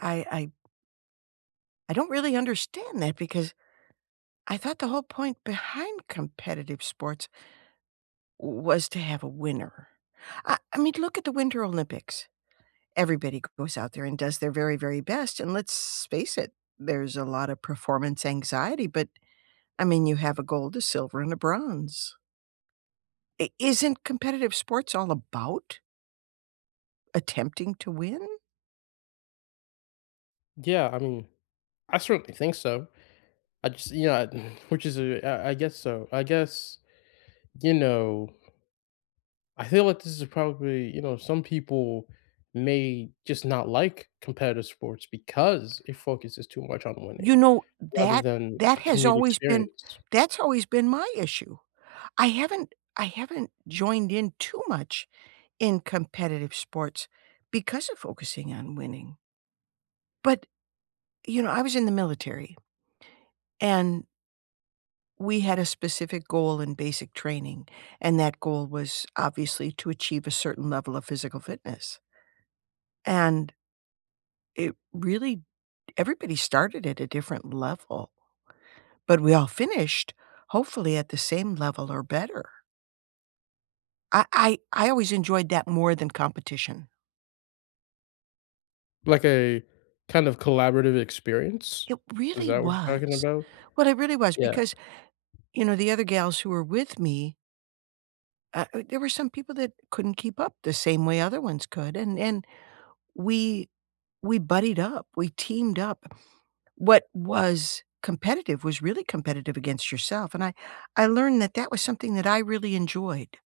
I I I don't really understand that because I thought the whole point behind competitive sports w was to have a winner. I I mean look at the Winter Olympics. Everybody goes out there and does their very, very best, and let's face it, there's a lotta performance anxiety, but I mean, you have a gold, a silver, and a bronze. I Isn't competitive sports all about attempting to win? Yeah, I mean, I certainly think so. I just you know, I which is a I guess so I guess, you know I feel like this is probably, you know, some people may just not like competitive sports because it focuses too much on You winning, know, rather that than that a has community always been experience. that's always been my issue. I haven't I haven't joined in too much in competitive sports because of focusing on winning but, you know, I was in the military and we had a specific goal in basic training, and that goal was obviously to achieve a certain level of physical fitness. And it really everybody started at a different level but we all finished, hopefully, at the same level or better. I I I always enjoyed that more than competition. Like a kind of collaborative experience, It is really that what you're talking was. about? What it really was Yeah. because, you know, the other gals who were with me uh u there were some people that couldn't keep up the same way other ones could, and and we we buddied up, we teamed up. What was competitive was really competitive against yourself. And I I learned that that was something that I really enjoyed.